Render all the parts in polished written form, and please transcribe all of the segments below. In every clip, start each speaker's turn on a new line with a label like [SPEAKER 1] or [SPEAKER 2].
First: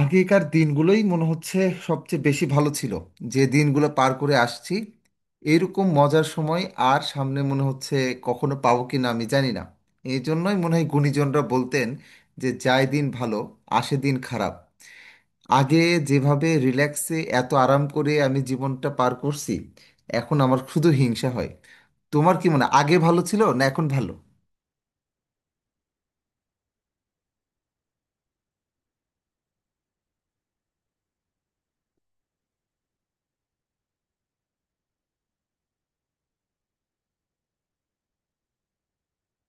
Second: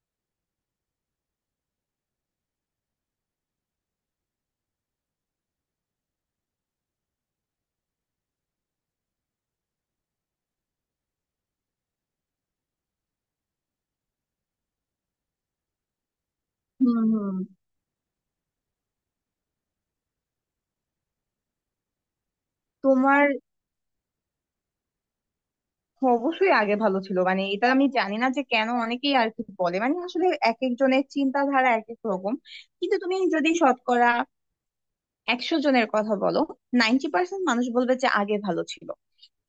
[SPEAKER 1] আগেকার দিনগুলোই মনে হচ্ছে সবচেয়ে বেশি ভালো ছিল, যে দিনগুলো পার করে আসছি এইরকম মজার সময়। আর সামনে মনে হচ্ছে কখনো পাবো কি না আমি জানি না। এই জন্যই মনে হয় গুণীজনরা বলতেন যে যায় দিন ভালো আসে দিন খারাপ। আগে যেভাবে
[SPEAKER 2] হুম
[SPEAKER 1] রিল্যাক্সে
[SPEAKER 2] হুম।
[SPEAKER 1] এত আরাম করে আমি জীবনটা পার করছি এখন আমার শুধু হিংসা হয়। তোমার কি মনে হয় আগে ভালো
[SPEAKER 2] তোমার
[SPEAKER 1] ছিল না এখন ভালো?
[SPEAKER 2] অবশ্যই আগে ভালো ছিল। মানে, এটা আমি জানি না যে কেন অনেকেই আর কি বলে, মানে আসলে এক একজনের চিন্তাধারা এক এক রকম। কিন্তু তুমি যদি শতকরা 100 জনের কথা বলো, 90% মানুষ বলবে যে আগে ভালো ছিল।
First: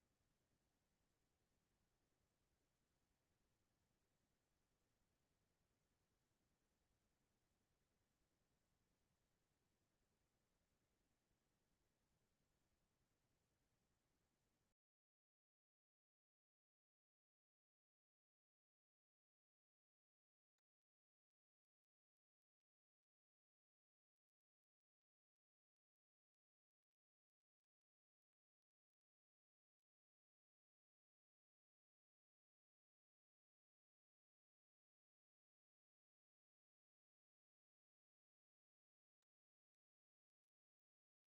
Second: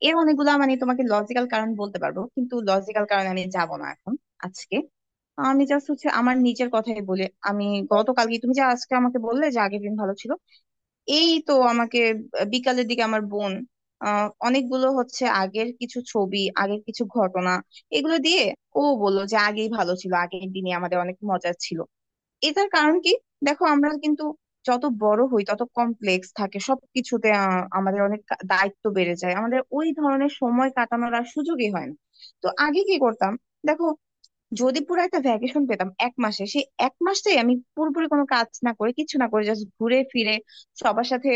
[SPEAKER 2] এর অনেকগুলা মানে তোমাকে লজিক্যাল কারণ বলতে পারবো, কিন্তু লজিক্যাল কারণে আমি যাব না এখন। আজকে আমি জাস্ট হচ্ছে আমার নিজের কথাই বলি। আমি গতকালকে, তুমি যে আজকে আমাকে বললে যে আগের দিন ভালো ছিল, এই তো আমাকে বিকালের দিকে আমার বোন, অনেকগুলো হচ্ছে আগের কিছু ছবি, আগের কিছু ঘটনা, এগুলো দিয়ে ও বললো যে আগেই ভালো ছিল, আগের দিনে আমাদের অনেক মজা ছিল। এটার কারণ কি? দেখো, আমরা কিন্তু যত বড় হই তত কমপ্লেক্স থাকে সবকিছুতে। আমাদের অনেক দায়িত্ব বেড়ে যায়, আমাদের ওই ধরনের সময় কাটানোর আর সুযোগই হয় না। তো আগে কি করতাম? দেখো, যদি পুরো একটা ভ্যাকেশন পেতাম 1 মাসে, সেই 1 মাসটাই আমি পুরোপুরি কোনো কাজ না করে, কিছু না করে, জাস্ট ঘুরে ফিরে সবার সাথে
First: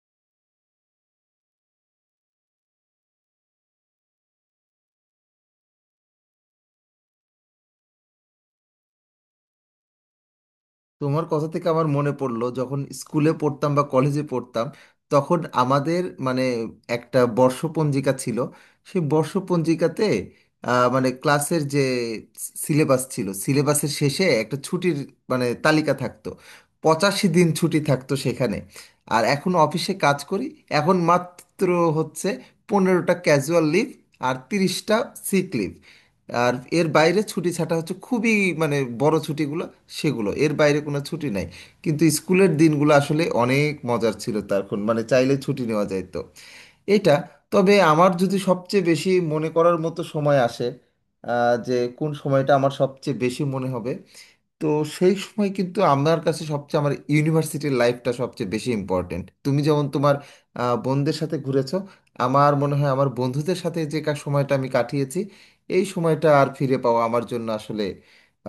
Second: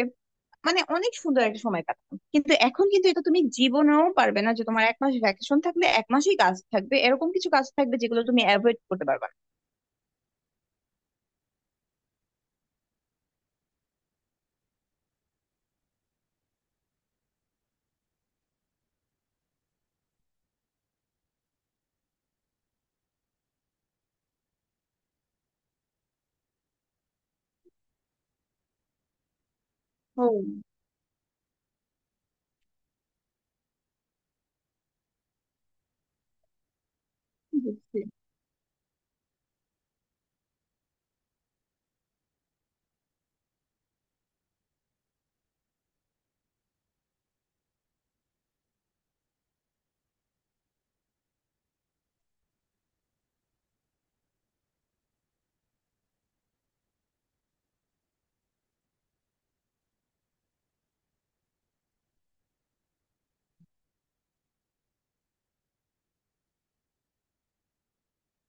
[SPEAKER 2] মানে অনেক সুন্দর একটা সময় কাটাতাম। কিন্তু এখন কিন্তু এটা তুমি জীবনেও পারবে না যে তোমার 1 মাস ভ্যাকেশন থাকলে 1 মাসেই কাজ থাকবে, এরকম কিছু কাজ থাকবে যেগুলো তুমি অ্যাভয়েড করতে পারবে না।
[SPEAKER 1] তোমার কথা থেকে আমার মনে পড়লো, যখন স্কুলে পড়তাম বা কলেজে পড়তাম তখন আমাদের মানে একটা বর্ষপঞ্জিকা ছিল। সেই বর্ষপঞ্জিকাতে মানে ক্লাসের যে সিলেবাস ছিল, সিলেবাসের শেষে একটা ছুটির মানে তালিকা থাকতো। 85 দিন ছুটি থাকতো সেখানে। আর এখন অফিসে কাজ
[SPEAKER 2] ও,
[SPEAKER 1] করি। এখন মাত্র হচ্ছে 15টা ক্যাজুয়াল লিভ আর 30টা সিক লিভ। আর এর বাইরে ছুটি ছাটা হচ্ছে
[SPEAKER 2] বুঝছি।
[SPEAKER 1] খুবই মানে বড় ছুটিগুলো, সেগুলো এর বাইরে কোনো ছুটি নাই। কিন্তু স্কুলের দিনগুলো আসলে অনেক মজার ছিল, তখন মানে চাইলে ছুটি নেওয়া যায় তো এটা। তবে আমার যদি সবচেয়ে বেশি মনে করার মতো সময় আসে, যে কোন সময়টা আমার সবচেয়ে বেশি মনে হবে তো সেই সময়, কিন্তু আমার কাছে সবচেয়ে আমার ইউনিভার্সিটির লাইফটা সবচেয়ে বেশি ইম্পর্টেন্ট। তুমি যেমন তোমার বন্ধুদের সাথে ঘুরেছো, আমার মনে হয় আমার বন্ধুদের সাথে যে সময়টা আমি কাটিয়েছি এই সময়টা আর ফিরে পাওয়া আমার জন্য আসলে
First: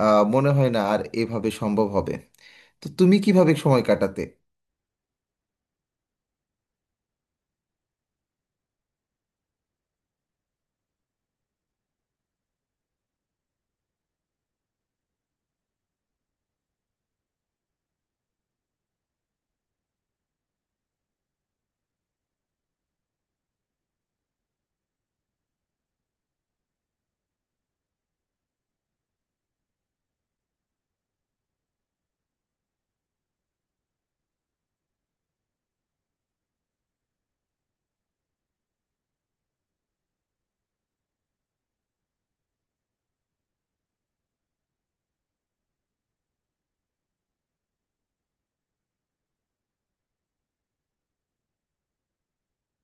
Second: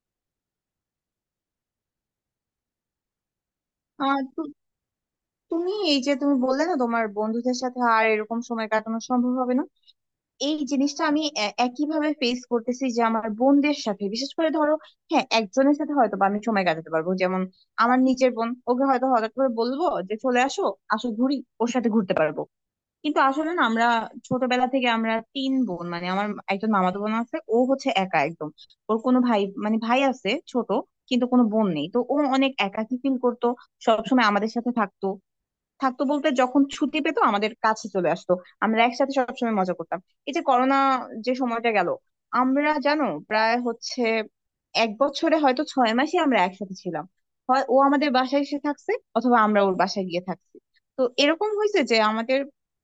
[SPEAKER 1] মনে হয় না আর এভাবে সম্ভব হবে। তো তুমি কিভাবে সময় কাটাতে?
[SPEAKER 2] আর তুমি, এই যে তুমি বললে না তোমার বন্ধুদের সাথে আর এরকম সময় কাটানো সম্ভব হবে না, এই জিনিসটা আমি একইভাবে ফেস করতেছি যে আমার বোনদের সাথে। বিশেষ করে ধরো, হ্যাঁ, একজনের সাথে হয়তো বা আমি সময় কাটাতে পারবো, যেমন আমার নিজের বোন, ওকে হয়তো হঠাৎ করে বলবো যে চলে আসো, আসো ঘুরি, ওর সাথে ঘুরতে পারবো। কিন্তু আসলে না, আমরা ছোটবেলা থেকে আমরা 3 বোন, মানে আমার একজন মামাতো বোন আছে, ও হচ্ছে একা একদম। ওর কোনো ভাই, মানে ভাই আছে ছোট, কিন্তু কোনো বোন নেই, তো ও অনেক একাকী ফিল করতো। সবসময় আমাদের সাথে থাকতো। থাকতো বলতে, যখন ছুটি পেতো আমাদের কাছে চলে আসতো। আমরা একসাথে সবসময় মজা করতাম। এই যে করোনা, যে সময়টা গেল, আমরা জানো প্রায় হচ্ছে 1 বছরে হয়তো 6 মাসই আমরা একসাথে ছিলাম। হয় ও আমাদের বাসায় এসে থাকছে, অথবা আমরা ওর বাসায় গিয়ে থাকছি। তো এরকম হয়েছে যে আমাদের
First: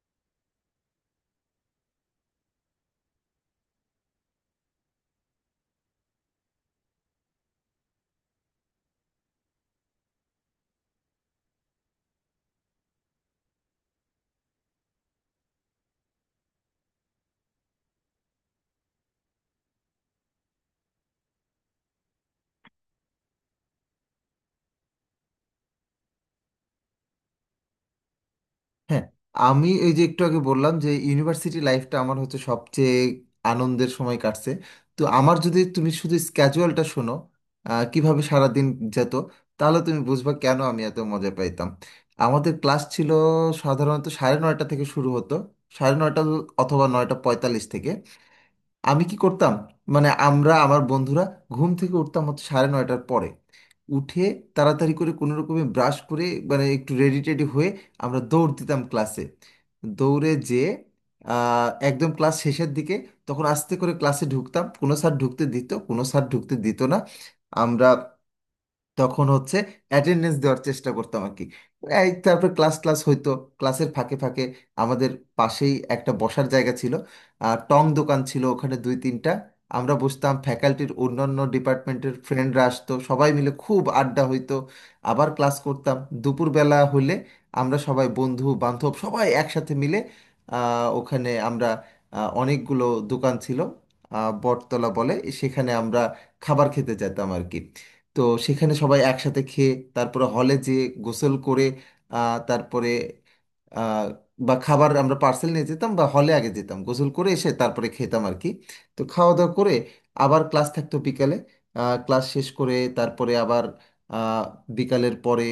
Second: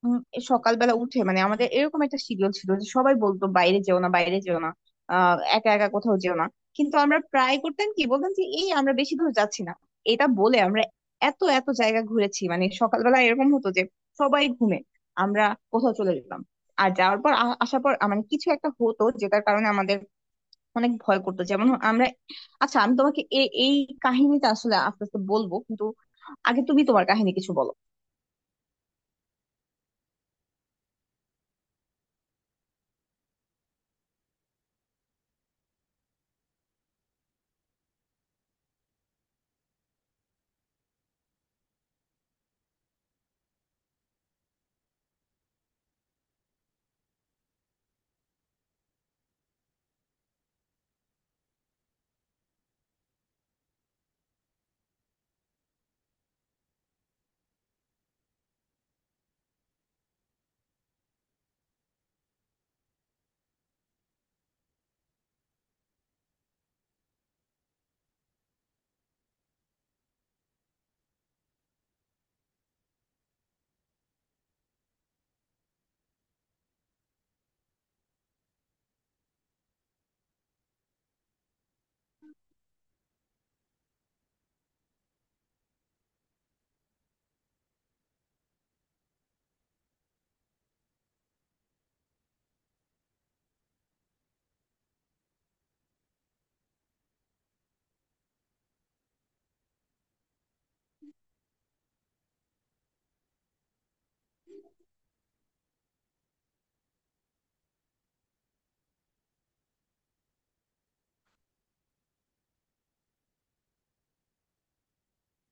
[SPEAKER 2] উম, সকালবেলা উঠে, মানে আমাদের এরকম একটা শিডিউল ছিল যে সবাই বলতো বাইরে যেও না, বাইরে যেও না, একা একা কোথাও যেও না। কিন্তু আমরা প্রায় করতাম কি, বলতাম যে এই আমরা বেশি দূর যাচ্ছি না, এটা বলে আমরা এত এত জায়গা ঘুরেছি। মানে সকালবেলা এরকম হতো যে সবাই ঘুমে, আমরা কোথাও চলে যেতাম। আর যাওয়ার পর আসার পর, মানে কিছু একটা হতো যেটার কারণে আমাদের অনেক ভয় করতো, যেমন আমরা। আচ্ছা, আমি তোমাকে এই কাহিনীটা আসলে আস্তে আস্তে বলবো, কিন্তু আগে তুমি তোমার কাহিনী কিছু বলো।
[SPEAKER 1] হ্যাঁ, আমি এই যে একটু আগে বললাম যে ইউনিভার্সিটি লাইফটা আমার হচ্ছে সবচেয়ে আনন্দের সময় কাটছে। তো আমার যদি তুমি শুধু স্ক্যাজুয়ালটা শোনো কিভাবে সারাদিন যেত, তাহলে তুমি বুঝবা কেন আমি এত মজা পাইতাম। আমাদের ক্লাস ছিল সাধারণত 9:30 থেকে শুরু হতো, 9:30 অথবা 9:45 থেকে। আমি কি করতাম মানে আমরা, আমার বন্ধুরা ঘুম থেকে উঠতাম হচ্ছে 9:30-এর পরে। উঠে তাড়াতাড়ি করে কোনো রকমে ব্রাশ করে মানে একটু রেডি টেডি হয়ে আমরা দৌড় দিতাম ক্লাসে। দৌড়ে যেয়ে একদম ক্লাস শেষের দিকে তখন আস্তে করে ক্লাসে ঢুকতাম, কোনো স্যার ঢুকতে দিত কোনো স্যার ঢুকতে দিত না। আমরা তখন হচ্ছে অ্যাটেন্ডেন্স দেওয়ার চেষ্টা করতাম আর কি। এই তারপর ক্লাস ক্লাস হইতো। ক্লাসের ফাঁকে ফাঁকে আমাদের পাশেই একটা বসার জায়গা ছিল, আর টং দোকান ছিল ওখানে দুই তিনটা। আমরা বসতাম, ফ্যাকাল্টির অন্যান্য ডিপার্টমেন্টের ফ্রেন্ডরা আসতো, সবাই মিলে খুব আড্ডা হইতো। আবার ক্লাস করতাম। দুপুরবেলা হলে আমরা সবাই বন্ধু বান্ধব সবাই একসাথে মিলে ওখানে আমরা, অনেকগুলো দোকান ছিল বটতলা বলে, সেখানে আমরা খাবার খেতে যেতাম আর কি। তো সেখানে সবাই একসাথে খেয়ে তারপরে হলে যে গোসল করে তারপরে, আহ, বা খাবার আমরা পার্সেল নিয়ে যেতাম বা হলে আগে যেতাম গোসল করে এসে তারপরে খেতাম আর কি। তো খাওয়া দাওয়া করে আবার ক্লাস থাকতো বিকালে। ক্লাস শেষ করে তারপরে আবার আহ, বিকালের পরে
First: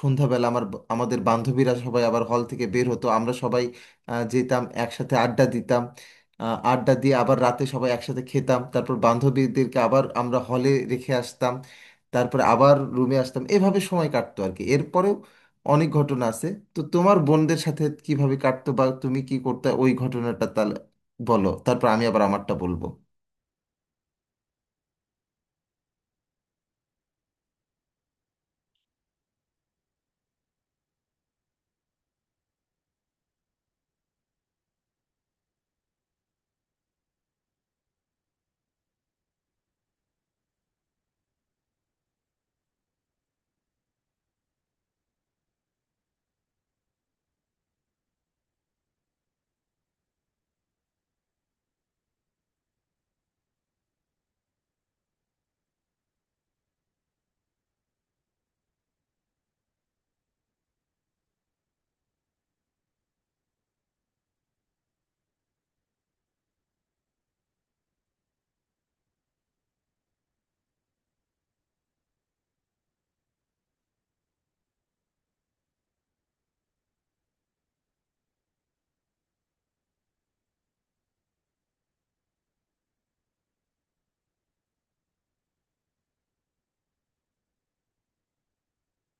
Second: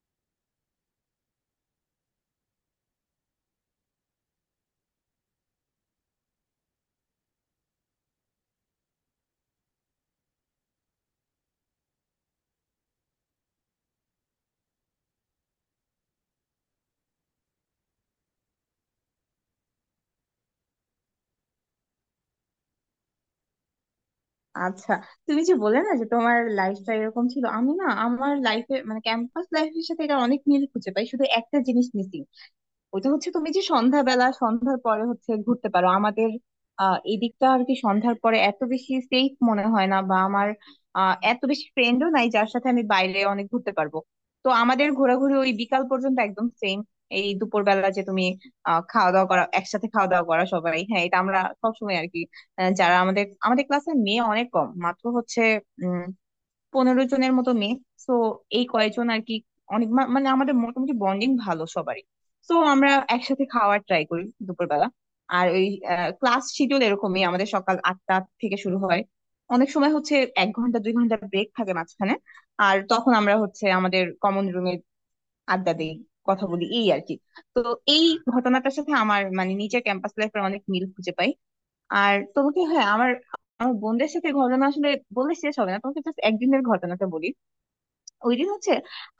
[SPEAKER 1] সন্ধ্যাবেলা আমার, আমাদের বান্ধবীরা সবাই আবার হল থেকে বের হতো, আমরা সবাই যেতাম একসাথে আড্ডা দিতাম। আড্ডা দিয়ে আবার রাতে সবাই একসাথে খেতাম, তারপর বান্ধবীদেরকে আবার আমরা হলে রেখে আসতাম। তারপরে আবার রুমে আসতাম, এভাবে সময় কাটতো আর কি। এরপরেও অনেক ঘটনা আছে। তো তোমার বোনদের সাথে কিভাবে কাটতো বা তুমি কি করতে, ওই ঘটনাটা তাহলে বলো, তারপর আমি আবার আমারটা বলবো।
[SPEAKER 2] আচ্ছা, তুমি যে বলে না যে তোমার লাইফটা এরকম ছিল, আমি না আমার লাইফে মানে ক্যাম্পাস লাইফের সাথে এটা অনেক মিল খুঁজে পাই, শুধু একটা জিনিস মিসিং। ওইটা হচ্ছে তুমি যে সন্ধ্যাবেলা, সন্ধ্যার পরে হচ্ছে ঘুরতে পারো, আমাদের এদিকটা আর কি সন্ধ্যার পরে এত বেশি সেফ মনে হয় না। বা আমার এত বেশি ফ্রেন্ডও নাই যার সাথে আমি বাইরে অনেক ঘুরতে পারবো। তো আমাদের ঘোরাঘুরি ওই বিকাল পর্যন্ত একদম সেম। এই দুপুরবেলা যে তুমি খাওয়া দাওয়া করা, একসাথে খাওয়া দাওয়া করা সবাই, হ্যাঁ এটা আমরা সবসময় আর কি। যারা আমাদের, আমাদের ক্লাসের মেয়ে অনেক কম, মাত্র হচ্ছে 15 জনের মতো মেয়ে। তো এই কয়েকজন আর কি। অনেক মানে আমাদের মোটামুটি বন্ডিং ভালো সবারই। তো আমরা একসাথে খাওয়ার ট্রাই করি দুপুরবেলা। আর ওই ক্লাস শিডিউল এরকমই আমাদের, সকাল 8টা থেকে শুরু হয়। অনেক সময় হচ্ছে 1 ঘন্টা, 2 ঘন্টা ব্রেক থাকে মাঝখানে, আর তখন আমরা হচ্ছে আমাদের কমন রুমে আড্ডা দিই, কথা বলি, এই আর কি। তো এই ঘটনাটার সাথে আমার মানে নিজের ক্যাম্পাস লাইফের অনেক মিল খুঁজে পাই। আর তোমাকে, হ্যাঁ আমার, আমার বোনদের সাথে ঘটনা আসলে বলে শেষ হবে না, তোমাকে জাস্ট একদিনের ঘটনাটা বলি। ওই দিন হচ্ছে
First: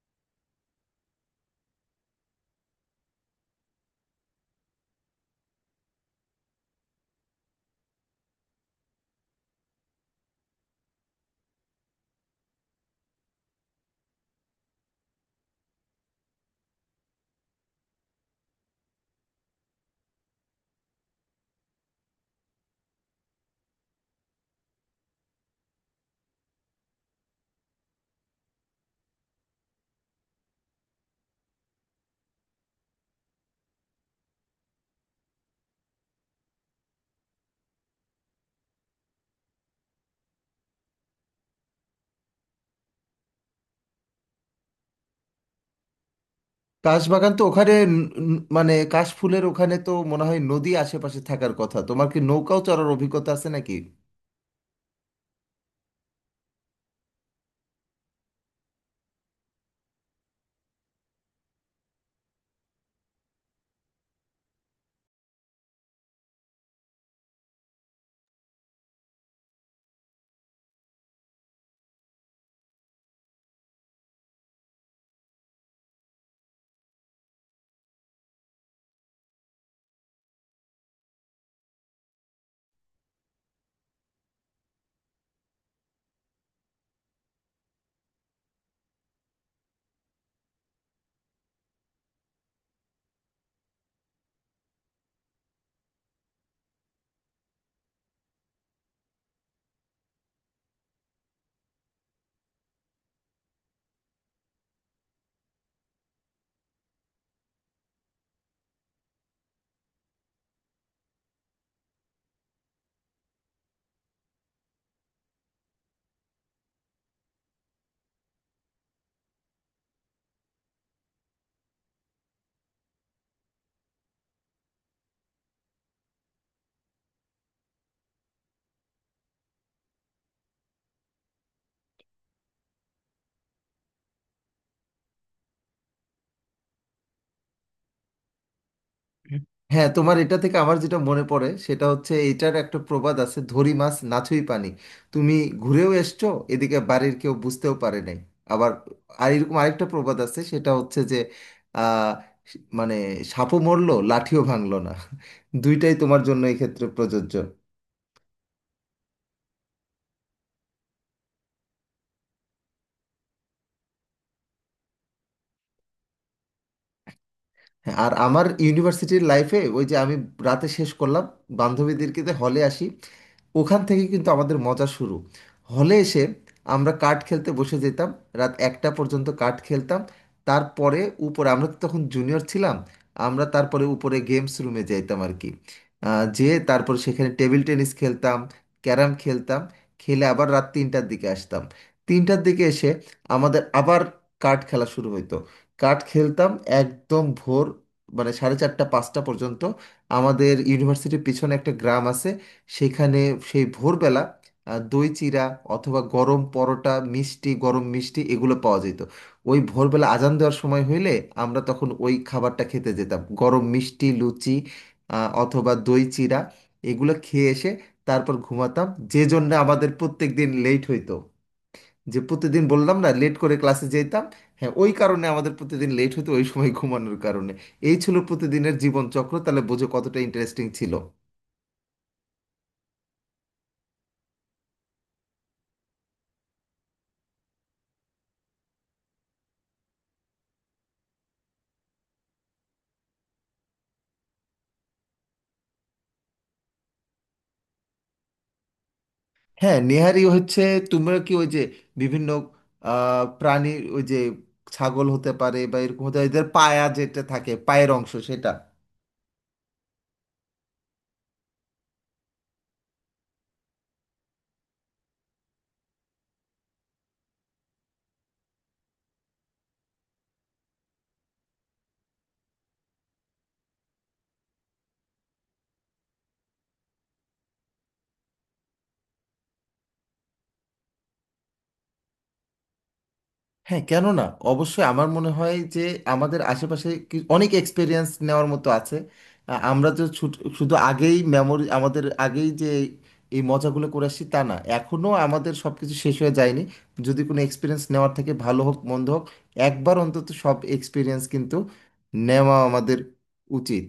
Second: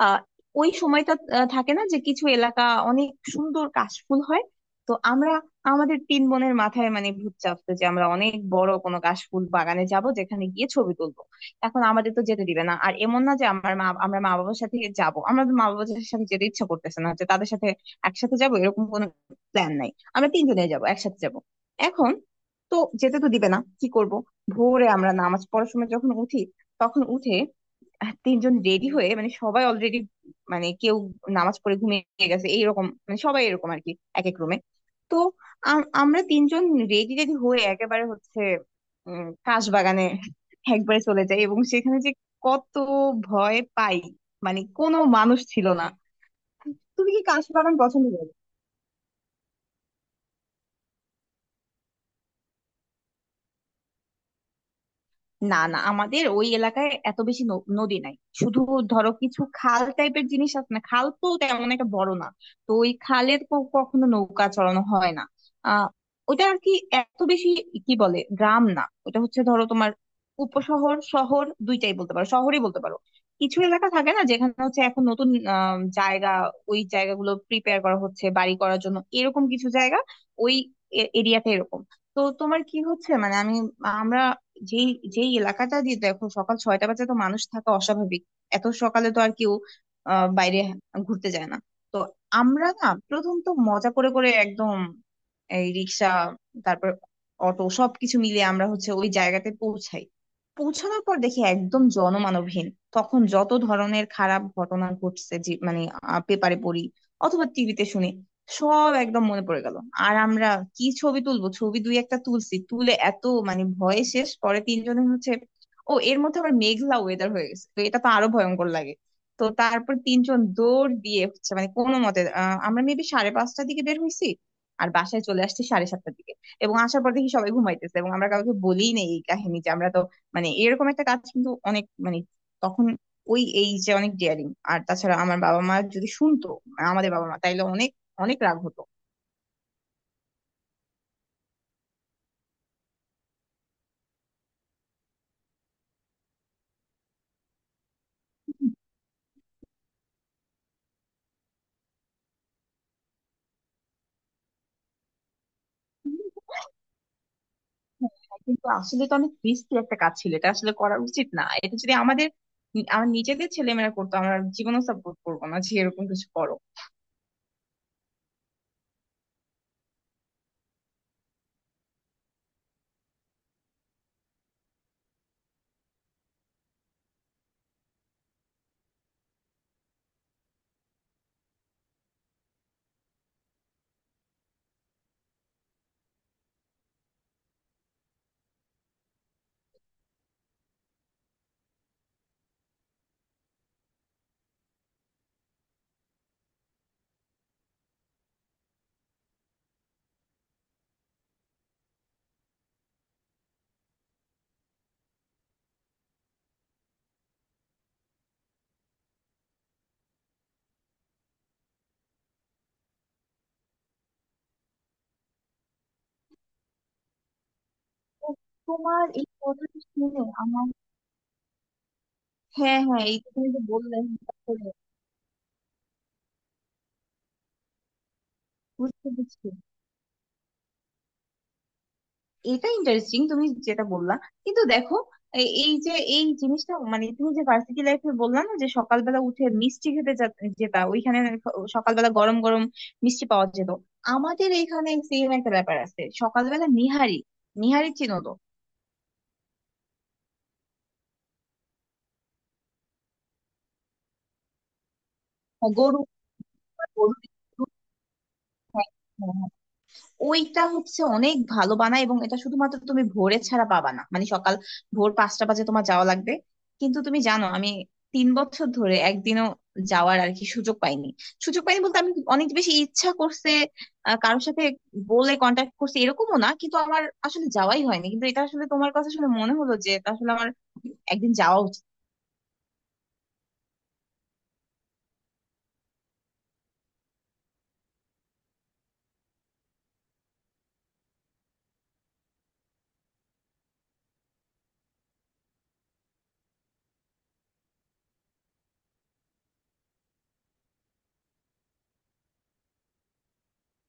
[SPEAKER 2] আহ ওই সময়টা, থাকে না যে কিছু এলাকা অনেক সুন্দর কাশফুল হয়। তো আমরা, আমাদের 3 বোনের মাথায় মানে ভূত চাপতো যে আমরা অনেক বড় কোনো কাশফুল বাগানে যাব, যেখানে গিয়ে ছবি তুলবো। এখন আমাদের তো যেতে দিবে না, আর এমন না যে আমার মা, আমরা মা বাবার সাথে যাব, আমরা মা বাবার সাথে যেতে ইচ্ছা করতেছে না যে তাদের সাথে একসাথে যাব, এরকম কোনো প্ল্যান নাই। আমরা 3 জনে যাব, একসাথে যাব এখন। তো যেতে তো দিবে না, কি করব? ভোরে আমরা নামাজ পড়ার সময় যখন উঠি, তখন উঠে 3 জন রেডি হয়ে, মানে সবাই অলরেডি, মানে কেউ নামাজ পড়ে ঘুমিয়ে গেছে এইরকম, মানে সবাই এরকম আর কি, এক এক রুমে। তো আমরা 3 জন রেডি রেডি হয়ে একেবারে হচ্ছে কাশ বাগানে একবারে চলে যাই, এবং সেখানে যে কত ভয় পাই, মানে কোনো মানুষ ছিল না। তুমি কি
[SPEAKER 1] কাশবাগান তো
[SPEAKER 2] কাশ
[SPEAKER 1] ওখানে
[SPEAKER 2] বাগান পছন্দ করো?
[SPEAKER 1] মানে কাশফুলের ওখানে তো মনে হয় নদী আশেপাশে থাকার কথা, তোমার কি নৌকাও চড়ার অভিজ্ঞতা আছে নাকি?
[SPEAKER 2] না না, আমাদের ওই এলাকায় এত বেশি নদী নাই, শুধু ধরো কিছু খাল টাইপের জিনিস আছে না, খাল তো তেমন একটা বড় না। তো ওই খালে কখনো নৌকা চড়ানো হয় না। আহ ওটা আর কি এত বেশি কি বলে, গ্রাম না ওটা, হচ্ছে ধরো তোমার উপশহর, শহর দুইটাই বলতে পারো, শহরই বলতে পারো। কিছু এলাকা থাকে না যেখানে হচ্ছে এখন নতুন জায়গা, ওই জায়গাগুলো প্রিপেয়ার করা হচ্ছে বাড়ি করার জন্য, এরকম কিছু জায়গা। ওই এরিয়াতে এরকম। তো তোমার কি হচ্ছে, মানে আমি, আমরা যেই, যেই এলাকাটা দিয়ে, দেখো সকাল 6টা বাজে তো মানুষ থাকা অস্বাভাবিক, এত সকালে তো আর কেউ বাইরে ঘুরতে যায় না। তো আমরা না প্রথম তো মজা করে করে একদম, এই রিক্সা, তারপর অটো, সবকিছু মিলিয়ে আমরা হচ্ছে ওই জায়গাতে পৌঁছাই। পৌঁছানোর পর দেখি একদম জনমানবহীন। তখন যত ধরনের খারাপ ঘটনা ঘটছে যে, মানে পেপারে পড়ি অথবা টিভিতে শুনি, সব একদম মনে পড়ে গেল। আর আমরা কি ছবি তুলবো, ছবি দুই একটা তুলছি, তুলে এত মানে ভয়ে শেষ। পরে 3 জনে হচ্ছে, ও এর মধ্যে আবার মেঘলা ওয়েদার হয়ে গেছে তো এটা তো আরো ভয়ঙ্কর লাগে। তো তারপর 3 জন দৌড় দিয়ে হচ্ছে মানে কোনো মতে, আমরা মেবি 5:30-এর দিকে বের হয়েছি আর বাসায় চলে আসছি 7:30-এর দিকে। এবং আসার পর দেখি সবাই ঘুমাইতেছে, এবং আমরা কাউকে বলিই নেই এই কাহিনী। যে আমরা তো মানে এরকম একটা কাজ, কিন্তু অনেক মানে তখন ওই, এই যে অনেক ডেয়ারিং। আর তাছাড়া আমার বাবা মা যদি শুনতো, আমাদের বাবা মা, তাইলে অনেক অনেক রাগ হতো।
[SPEAKER 1] হ্যাঁ, তোমার এটা থেকে আমার যেটা মনে পড়ে সেটা হচ্ছে এটার একটা প্রবাদ আছে, ধরি মাছ নাথুই পানি। তুমি ঘুরেও এসছো এদিকে বাড়ির কেউ বুঝতেও পারে নাই। আবার আর এরকম আরেকটা প্রবাদ আছে, সেটা হচ্ছে যে আহ, মানে সাপও মরলো লাঠিও ভাঙলো না। দুইটাই তোমার জন্য এক্ষেত্রে প্রযোজ্য।
[SPEAKER 2] হ্যাঁ, কিন্তু আসলে তো অনেক রিস্কি একটা কাজ ছিল, এটা আসলে করা উচিত না। এটা যদি আমাদের, আমার নিজেদের ছেলেমেয়েরা করতো, আমরা জীবনও সাপোর্ট করবো না যে এরকম কিছু করো।
[SPEAKER 1] হ্যাঁ, আর আমার ইউনিভার্সিটির লাইফে ওই যে আমি রাতে শেষ করলাম বান্ধবীদেরকে হলে আসি, ওখান থেকে কিন্তু আমাদের মজা শুরু। হলে এসে আমরা কার্ড খেলতে বসে যেতাম, রাত 1টা পর্যন্ত কার্ড খেলতাম। তারপরে উপরে, আমরা তো তখন জুনিয়র ছিলাম, আমরা তারপরে উপরে গেমস রুমে যাইতাম আর কি। যেয়ে তারপর সেখানে টেবিল টেনিস খেলতাম, ক্যারাম খেলতাম। খেলে আবার রাত 3টার দিকে আসতাম, 3টার দিকে এসে আমাদের আবার কার্ড খেলা শুরু হইতো। কার্ড খেলতাম একদম ভোর মানে 4:30 5টা পর্যন্ত। আমাদের ইউনিভার্সিটির পিছনে একটা গ্রাম আছে, সেখানে সেই ভোরবেলা দই চিরা অথবা গরম পরোটা মিষ্টি গরম মিষ্টি এগুলো পাওয়া যেত। ওই ভোরবেলা আজান দেওয়ার সময় হইলে আমরা তখন ওই খাবারটা খেতে যেতাম গরম মিষ্টি লুচি অথবা দই চিরা। এগুলো খেয়ে এসে
[SPEAKER 2] ও,
[SPEAKER 1] তারপর ঘুমাতাম।
[SPEAKER 2] তোমার
[SPEAKER 1] যে
[SPEAKER 2] এই
[SPEAKER 1] জন্য
[SPEAKER 2] কথাটা
[SPEAKER 1] আমাদের
[SPEAKER 2] শুনে
[SPEAKER 1] প্রত্যেক দিন
[SPEAKER 2] আমার।
[SPEAKER 1] লেট হইতো, যে প্রতিদিন
[SPEAKER 2] হ্যাঁ
[SPEAKER 1] বললাম
[SPEAKER 2] হ্যাঁ,
[SPEAKER 1] না
[SPEAKER 2] এই যে
[SPEAKER 1] লেট
[SPEAKER 2] তুমি
[SPEAKER 1] করে
[SPEAKER 2] যে
[SPEAKER 1] ক্লাসে
[SPEAKER 2] বললে
[SPEAKER 1] যেতাম।
[SPEAKER 2] হঠাৎ করে।
[SPEAKER 1] হ্যাঁ, ওই কারণে আমাদের প্রতিদিন লেট হতো, ওই সময় ঘুমানোর কারণে। এই ছিল প্রতিদিনের
[SPEAKER 2] বুঝতে
[SPEAKER 1] জীবনচক্র,
[SPEAKER 2] পারছি।
[SPEAKER 1] তাহলে বোঝো কতটা ইন্টারেস্টিং ছিল।
[SPEAKER 2] এটা ইন্টারেস্টিং তুমি যেটা বললা, কিন্তু দেখো এই যে এই জিনিসটা, মানে তুমি যে ভার্সিটি লাইফে বললা না যে সকালবেলা উঠে মিষ্টি খেতে যেতা, ওইখানে সকালবেলা গরম গরম মিষ্টি পাওয়া যেত, আমাদের এখানে সেম একটা ব্যাপার আছে সকালবেলা নিহারি। নিহারি চিনো তো?
[SPEAKER 1] হ্যাঁ, নেহারি হচ্ছে তোমরা কি ওই যে বিভিন্ন প্রাণীর ওই যে ছাগল হতে পারে বা
[SPEAKER 2] গরু,
[SPEAKER 1] এরকম হতে পারে, এদের পায়া যেটা থাকে পায়ের অংশ সেটা?
[SPEAKER 2] গরু। ওইটা হচ্ছে অনেক ভালো বানায়, এবং এটা শুধুমাত্র তুমি ভোরে ছাড়া পাবা না, মানে সকাল, ভোর 5টা বাজে তোমার যাওয়া লাগবে। কিন্তু তুমি জানো, আমি 3 বছর ধরে একদিনও যাওয়ার আর কি সুযোগ পাইনি। সুযোগ পাইনি বলতে, আমি অনেক বেশি ইচ্ছা করছে, কারোর সাথে বলে কন্ট্যাক্ট করছে এরকমও না, কিন্তু আমার আসলে যাওয়াই হয়নি। কিন্তু এটা আসলে তোমার কথা শুনে মনে হলো যে এটা আসলে আমার একদিন যাওয়া উচিত।
[SPEAKER 1] হ্যাঁ, কেন না, অবশ্যই আমার মনে হয় যে আমাদের আশেপাশে অনেক এক্সপিরিয়েন্স নেওয়ার মতো আছে। আমরা তো শুধু আগেই মেমোরি, আমাদের আগেই যে এই মজাগুলো করে আসছি তা না, এখনও আমাদের সব কিছু শেষ হয়ে যায়নি। যদি কোনো এক্সপিরিয়েন্স নেওয়ার, থেকে ভালো হোক মন্দ হোক একবার অন্তত সব এক্সপিরিয়েন্স কিন্তু নেওয়া আমাদের উচিত।